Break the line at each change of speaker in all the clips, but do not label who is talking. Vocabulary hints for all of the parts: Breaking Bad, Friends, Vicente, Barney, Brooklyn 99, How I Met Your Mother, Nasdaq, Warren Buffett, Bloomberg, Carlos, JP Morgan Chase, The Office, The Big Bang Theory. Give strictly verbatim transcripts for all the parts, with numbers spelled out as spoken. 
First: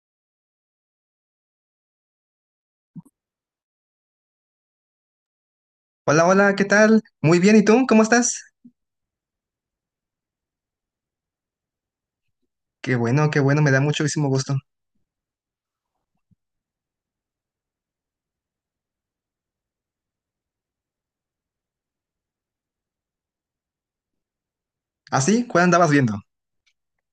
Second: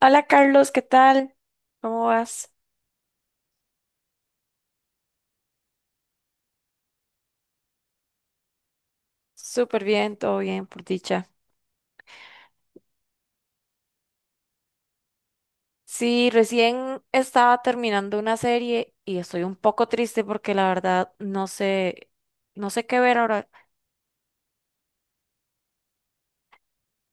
Hola Carlos, ¿qué tal? ¿Cómo vas?
Hola, hola, ¿qué tal? Muy bien, ¿y tú? ¿Cómo estás?
Súper bien, todo bien, por dicha.
Qué bueno, qué bueno, me da muchísimo gusto.
Sí, recién estaba terminando una serie y estoy un poco triste porque la verdad no sé, no sé qué ver ahora.
¿Ah, sí? ¿Cuál andabas viendo?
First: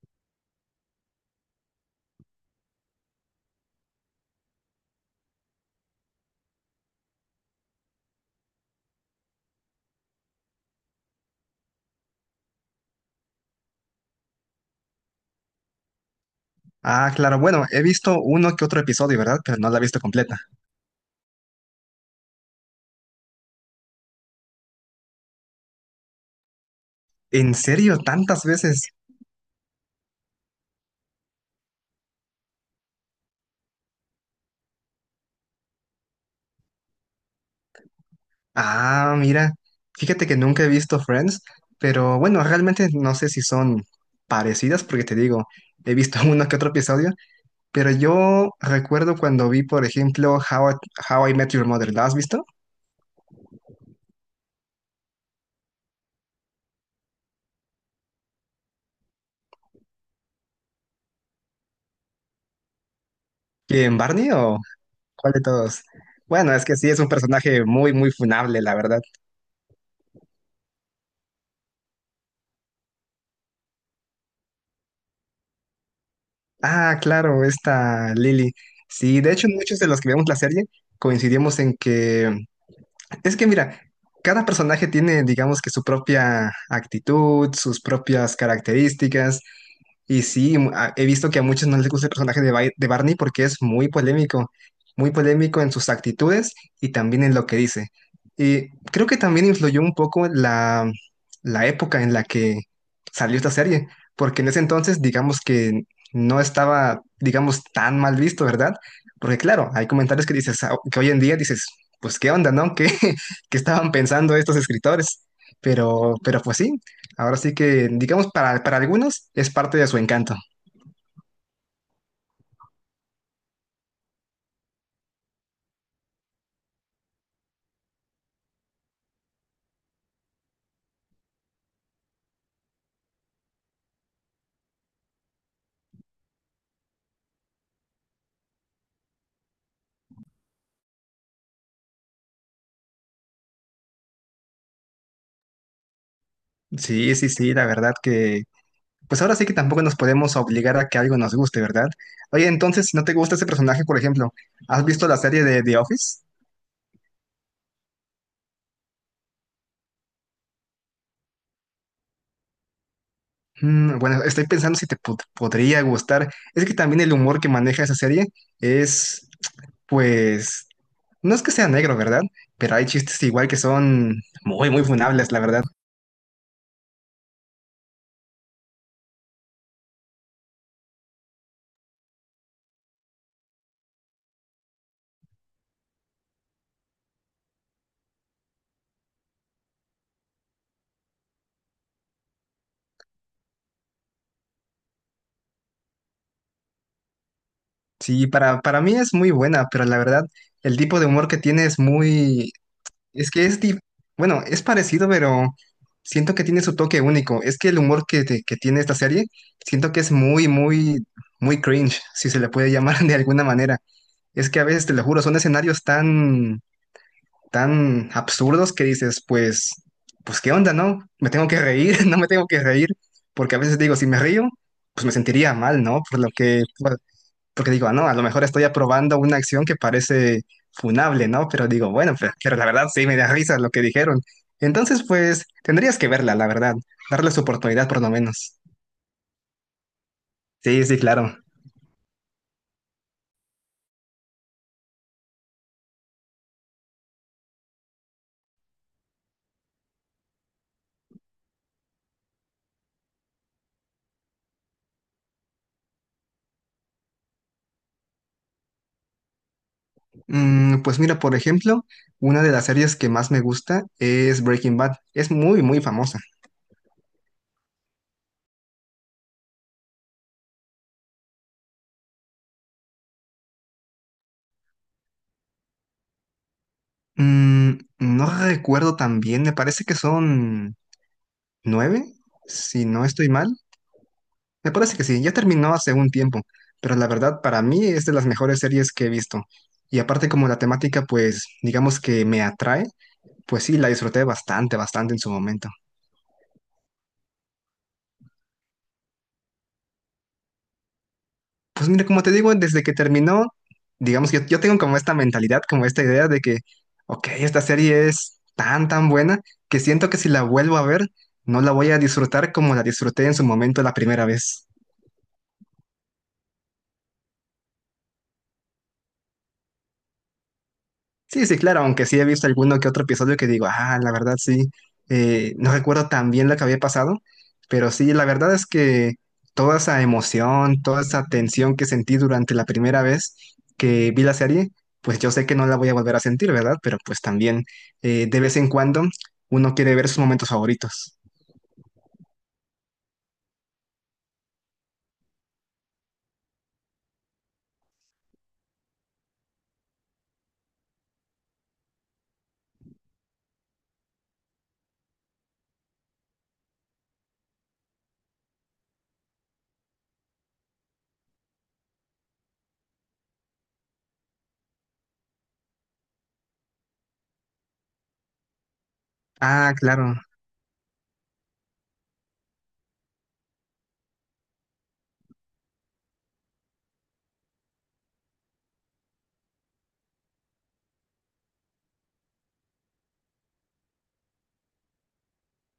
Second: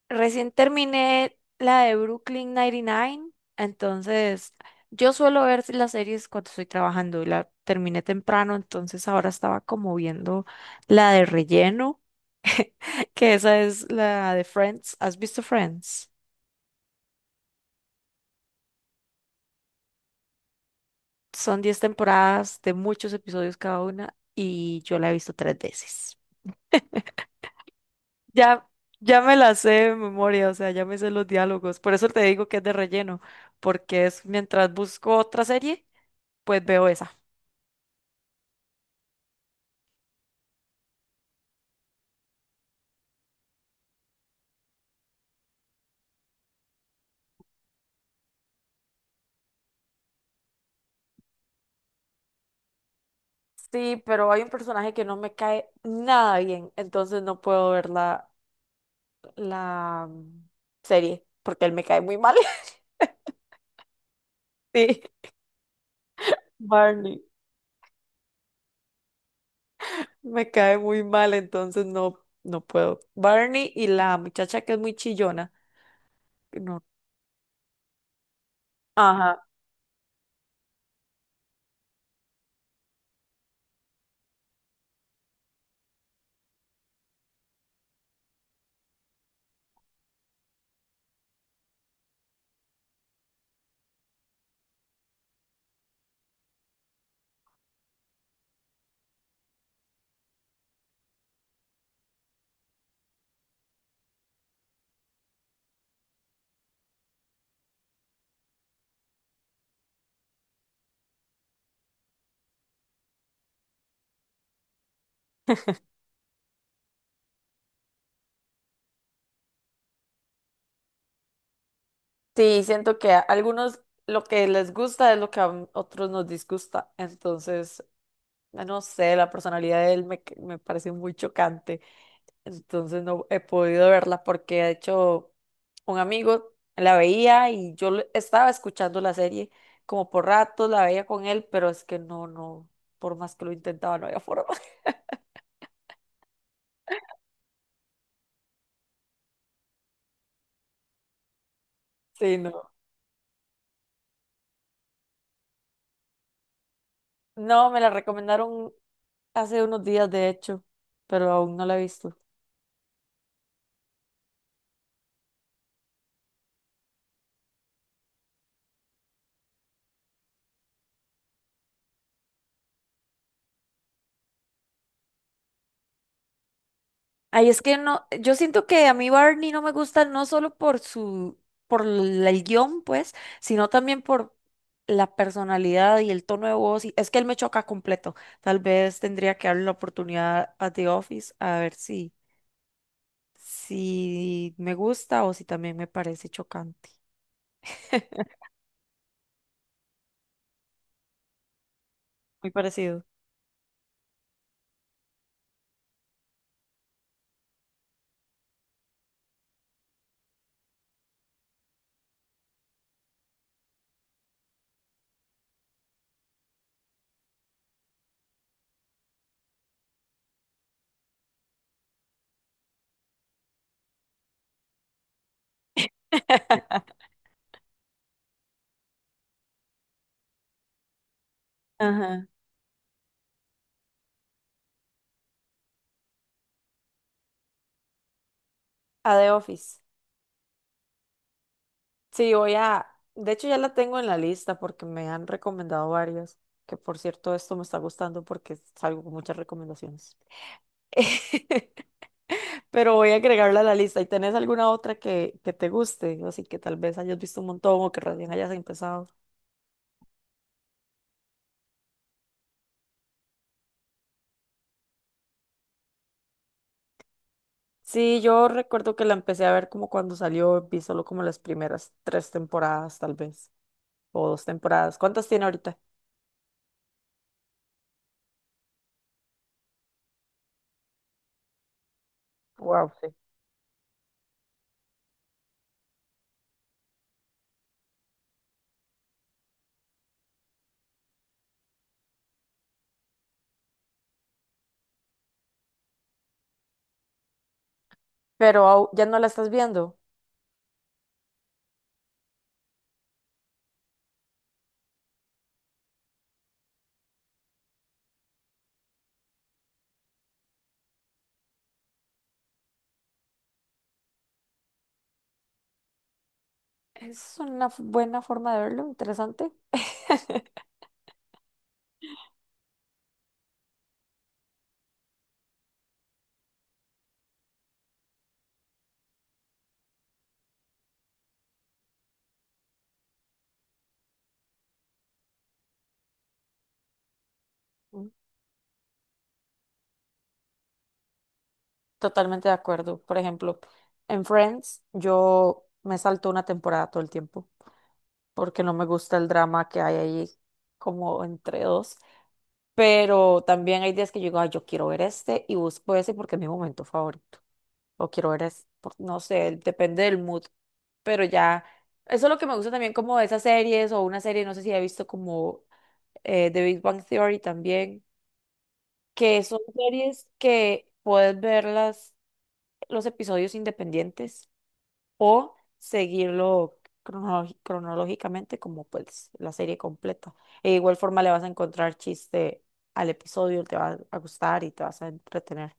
Recién terminé la de Brooklyn noventa y nueve, entonces yo suelo ver las series cuando estoy trabajando y la terminé temprano, entonces ahora estaba como viendo la de relleno, que esa es la de Friends. ¿Has visto Friends?
Ah, claro, bueno, he visto uno que otro episodio, ¿verdad? Pero no la he visto completa.
Son diez temporadas de muchos episodios cada una y yo la he visto tres veces.
¿En serio? ¿Tantas
Ya,
veces?
ya me la sé de memoria, o sea, ya me sé los diálogos. Por eso te digo que es de relleno, porque es mientras busco otra serie, pues veo esa.
Ah, mira, fíjate que nunca he visto Friends, pero bueno, realmente no sé si son parecidas, porque te digo, he visto uno que otro episodio. Pero yo recuerdo cuando vi, por ejemplo, How I, How I Met Your Mother. ¿La has visto?
Sí, pero hay un personaje que no me cae nada bien, entonces no puedo ver la, la mm, serie, porque él me cae muy mal.
¿Quién, Barney o
Sí,
cuál de todos? Bueno, es que sí, es un
Barney.
personaje muy, muy funable, la verdad.
Me cae muy mal, entonces no, no puedo. Barney y la muchacha que es muy chillona. No.
Ah, claro, esta Lily. Sí, de
Ajá.
hecho, muchos de los que vemos la serie coincidimos en que... Es que mira, cada personaje tiene, digamos que su propia actitud, sus propias características. Y sí, mu- a- he visto que a muchos no les gusta el personaje de, Bai- de Barney, porque es muy polémico, muy polémico en sus actitudes y también en lo que dice. Y creo que también influyó un poco la, la época en la que salió esta serie, porque en ese entonces, digamos que no estaba, digamos, tan mal visto, ¿verdad? Porque claro, hay comentarios que dices, ah, que hoy en día dices, pues qué onda, ¿no? ¿Qué, que estaban pensando estos escritores? Pero, pero pues sí, ahora sí que, digamos, para, para algunos es parte de su encanto.
Sí, siento que a algunos lo que les gusta es lo que a otros nos disgusta. Entonces, ah, no sé, la personalidad de él me, me parece muy chocante. Entonces, no he podido verla porque, de hecho, un amigo la veía y yo le- estaba escuchando la serie como por ratos, la veía con él, pero es que no, no, por más que lo intentaba, no había forma.
Sí, sí, sí, la verdad que, pues ahora sí que tampoco nos podemos obligar a que algo nos guste, ¿verdad?
Sí,
Oye,
no.
entonces, si no te gusta ese personaje, por ejemplo, ¿has visto la serie de The Office?
No, me la recomendaron hace unos días, de hecho, pero aún no la he visto.
Mm, bueno, estoy pensando si te pod- podría gustar. Es que también el humor que maneja esa serie es, pues, no es que sea negro, ¿verdad? Pero hay chistes igual que son muy, muy funables, la verdad.
Ay, es que no, yo siento que a mí Barney no me gusta no solo por su, por la- el guión, pues, sino también por la personalidad y el tono de voz. Y- es que él me choca completo. Tal vez tendría que darle la oportunidad a The Office a ver si, si me gusta o si también me parece chocante.
Sí, para, para mí es muy buena, pero la verdad, el tipo de humor que tiene es
Muy
muy...
parecido.
Es que es... di- bueno, es parecido, pero siento que tiene su toque único. Es que el humor que, te- que tiene esta serie, siento que es muy, muy, muy cringe, si se le puede llamar de alguna manera. Es que a veces, te lo juro, son escenarios tan, tan absurdos que dices, pues, pues, ¿qué onda, no? ¿Me tengo que reír? ¿No me tengo que reír? Porque a veces digo, si me río, pues me sentiría mal, ¿no? Por lo que... porque digo, ah, no, a lo mejor estoy aprobando una acción que parece funable, ¿no? Pero digo, bueno,
Ajá.
pues, pero la verdad sí me da risa lo que dijeron. Entonces, pues, tendrías que verla, la verdad, darle su oportunidad por lo menos.
A The Office.
Sí, sí, claro.
Sí, voy a, de hecho ya la tengo en la lista porque me han recomendado varias, que por cierto esto me está gustando porque salgo con muchas recomendaciones. Pero voy a agregarla a la lista. ¿Y tenés alguna otra que, que te guste? Así que tal vez hayas visto un montón o que recién hayas empezado.
Mm, pues mira, por ejemplo, una de las series que más me gusta es Breaking Bad. Es muy, muy famosa.
Sí, yo recuerdo que la empecé a ver como cuando salió, vi solo como las primeras tres temporadas tal vez, o dos temporadas. ¿Cuántas tiene ahorita?
Mm, no recuerdo tan bien, me parece que son nueve, si
Wow,
no
sí.
estoy mal. Me parece que sí, ya terminó hace un tiempo, pero la verdad para mí es de las mejores series que he visto. Y aparte como la temática pues digamos que me atrae, pues sí, la disfruté bastante, bastante en su momento.
Pero au- ya no la estás viendo.
Pues mira, como te digo, desde que terminó, digamos que yo, yo tengo como esta mentalidad, como esta idea de que, ok, esta serie es tan, tan buena que siento que si la vuelvo a ver, no la voy a disfrutar como la disfruté en su momento la primera vez.
Es una f- buena forma de verlo, interesante.
Sí, sí, claro, aunque sí he visto alguno que otro episodio que digo, ah, la verdad sí, eh, no recuerdo tan bien lo que había pasado, pero sí, la verdad es que toda esa emoción, toda esa tensión que sentí durante la primera vez que vi la serie, pues yo sé que no la voy a volver a sentir, ¿verdad? Pero pues también
Mm.
eh, de vez en cuando uno quiere ver sus momentos favoritos.
Totalmente de acuerdo. Por ejemplo, en Friends yo me salto una temporada todo el tiempo porque no me gusta el drama que hay ahí como entre dos. Pero también hay días que yo digo, "Ay, yo quiero ver este y busco ese porque es mi momento favorito. O quiero ver este, por- no sé, depende del mood. Pero ya, eso es lo que me gusta también como de esas series o una serie, no sé si he visto como eh, The Big Bang Theory también, que son
Ah, claro.
series que puedes verlas los episodios independientes o seguirlo cronológi- cronológicamente como pues la serie completa. E igual forma le vas a encontrar chiste al episodio, te va a gustar y te vas a entretener.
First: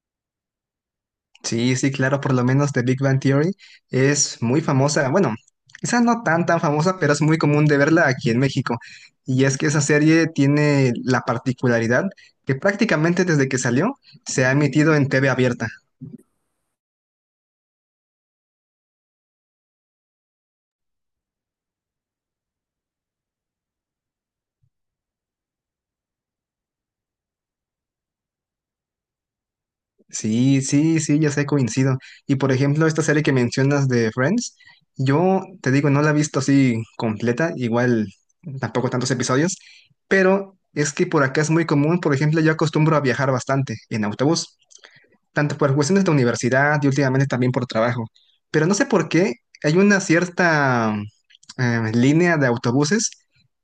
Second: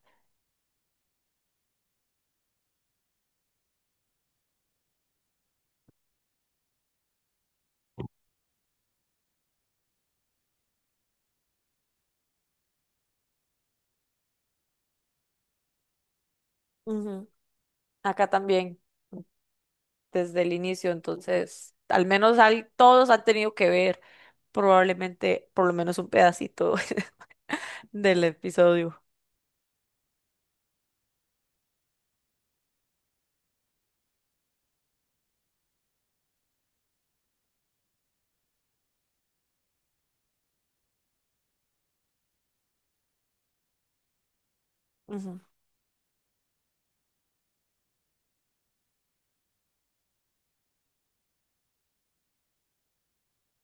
Sí, sí, claro, por lo menos The Big Bang Theory es muy famosa, bueno, quizá no tan tan famosa, pero es muy común de verla aquí en México. Y es que esa serie tiene la particularidad que prácticamente desde que salió se ha emitido en T V abierta.
Ujú. Acá también, desde el inicio, entonces, al menos al- todos han tenido que ver probablemente por lo menos un pedacito del episodio.
Sí, sí, sí, ya sé, coincido. Y por ejemplo, esta serie que mencionas de Friends, yo te digo, no la he visto así completa, igual tampoco tantos episodios, pero es que por acá es muy común, por ejemplo, yo acostumbro a viajar bastante en autobús.
Ujú.
Tanto por cuestiones de universidad y últimamente también por trabajo. Pero no sé por qué hay una cierta eh, línea de autobuses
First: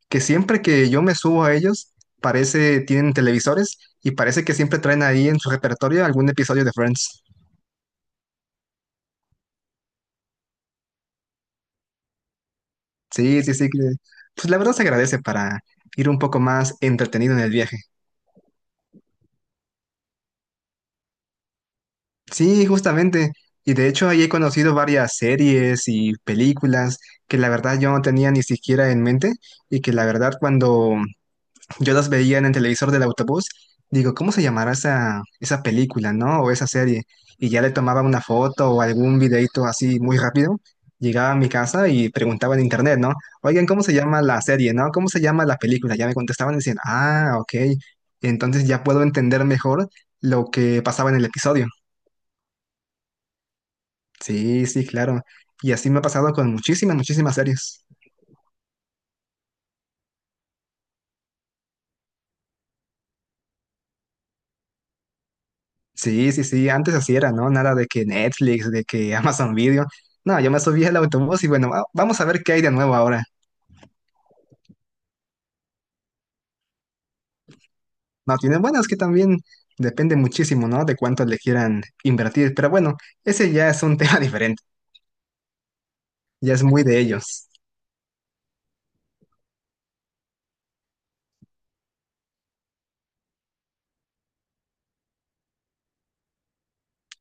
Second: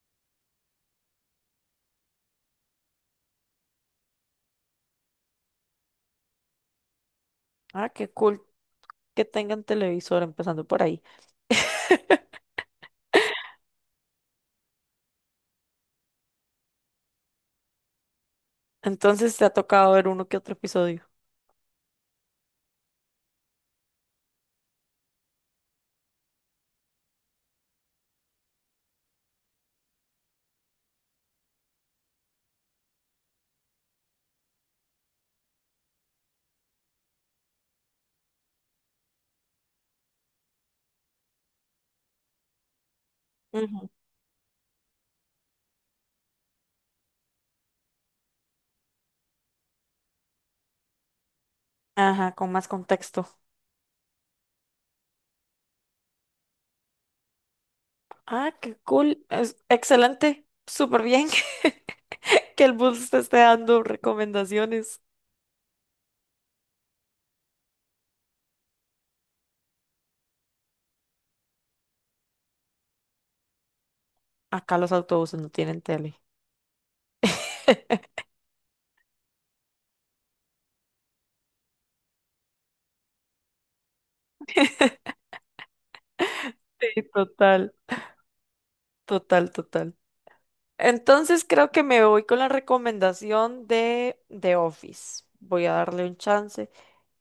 que siempre que yo me subo a ellos, parece, tienen televisores y parece que siempre traen ahí en su repertorio algún episodio de Friends.
Ah, qué cool que tengan televisor empezando por ahí.
Sí, sí, sí, que pues la verdad se agradece para ir un poco más entretenido en el viaje.
Entonces te ha tocado ver uno que otro episodio.
Sí, justamente. Y de hecho ahí he conocido varias series y películas que la verdad yo no tenía ni siquiera en mente y que la verdad cuando... Yo las veía en el televisor del autobús, digo, ¿cómo se llamará esa, esa película, ¿no? O esa serie. Y ya le tomaba una foto o algún videito así muy rápido. Llegaba a mi casa y preguntaba en internet, ¿no? Oigan, ¿cómo
Ujú.
se llama la serie, ¿no? ¿Cómo se llama la película? Ya me contestaban y decían, ah, ok. Entonces ya puedo entender mejor lo que pasaba en el episodio.
Ajá, con más contexto.
Sí, sí, claro. Y así me ha pasado con muchísimas, muchísimas series.
Ah, qué cool. Es excelente. Súper bien que el bus te esté dando recomendaciones.
Sí, sí, sí, antes así era, ¿no? Nada de que Netflix, de que Amazon Video. No, yo me subí al autobús y bueno, va- vamos a ver qué hay de nuevo ahora.
Acá los autobuses no tienen tele.
No, tienen, bueno, es que también depende muchísimo, ¿no? De cuánto le quieran invertir. Pero bueno, ese ya es un tema diferente, ya es muy de
Sí,
ellos.
total, total, total. Entonces creo que me voy con la recomendación de The Office. Voy a darle un chance.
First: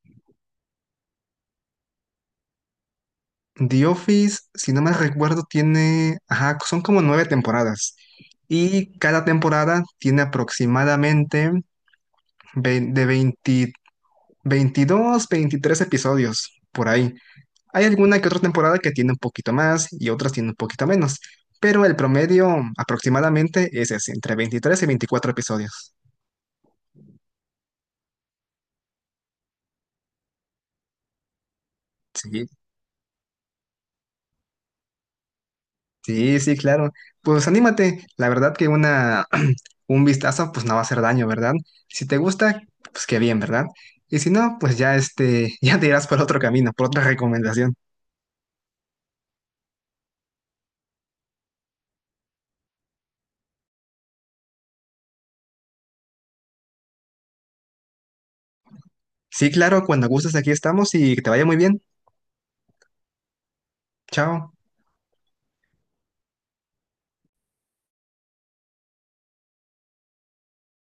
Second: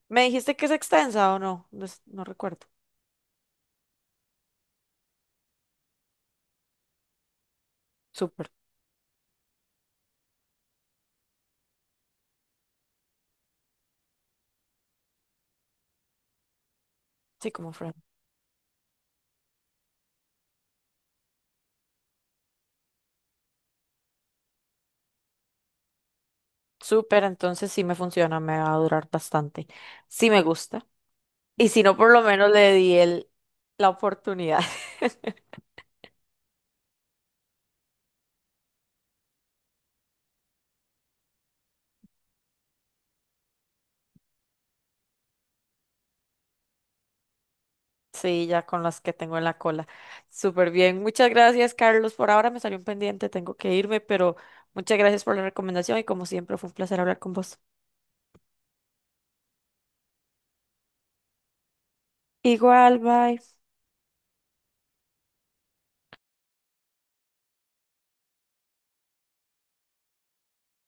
¿Me dijiste que es extensa o no? No, es- no recuerdo.
The Office, si no me recuerdo, tiene, ajá, son como nueve temporadas.
Súper,
Y cada temporada tiene aproximadamente vein- de veinte veintidós, veintitrés episodios por ahí.
sí, como
Hay
Friend.
alguna que otra temporada que tiene un poquito más y otras tiene un poquito menos, pero el promedio aproximadamente es ese, entre veintitrés y veinticuatro episodios.
Súper, entonces sí me funciona, me va a durar bastante. Sí me gusta. Y si no, por lo
Sí,
menos le di el, la oportunidad.
sí, sí, claro. Pues anímate, la verdad que una un vistazo pues no va a hacer daño, ¿verdad? Si te gusta, pues qué bien, ¿verdad? Y si no, pues ya este, ya te irás por otro camino, por otra recomendación.
Sí, ya con las que tengo en la cola. Súper bien. Muchas gracias, Carlos. Por ahora me salió un pendiente, tengo que irme, pero muchas gracias por la recomendación y como siempre fue un placer hablar con vos.
Sí, claro, cuando gustes aquí estamos y que te vaya muy bien.
Igual, bye.
Chao.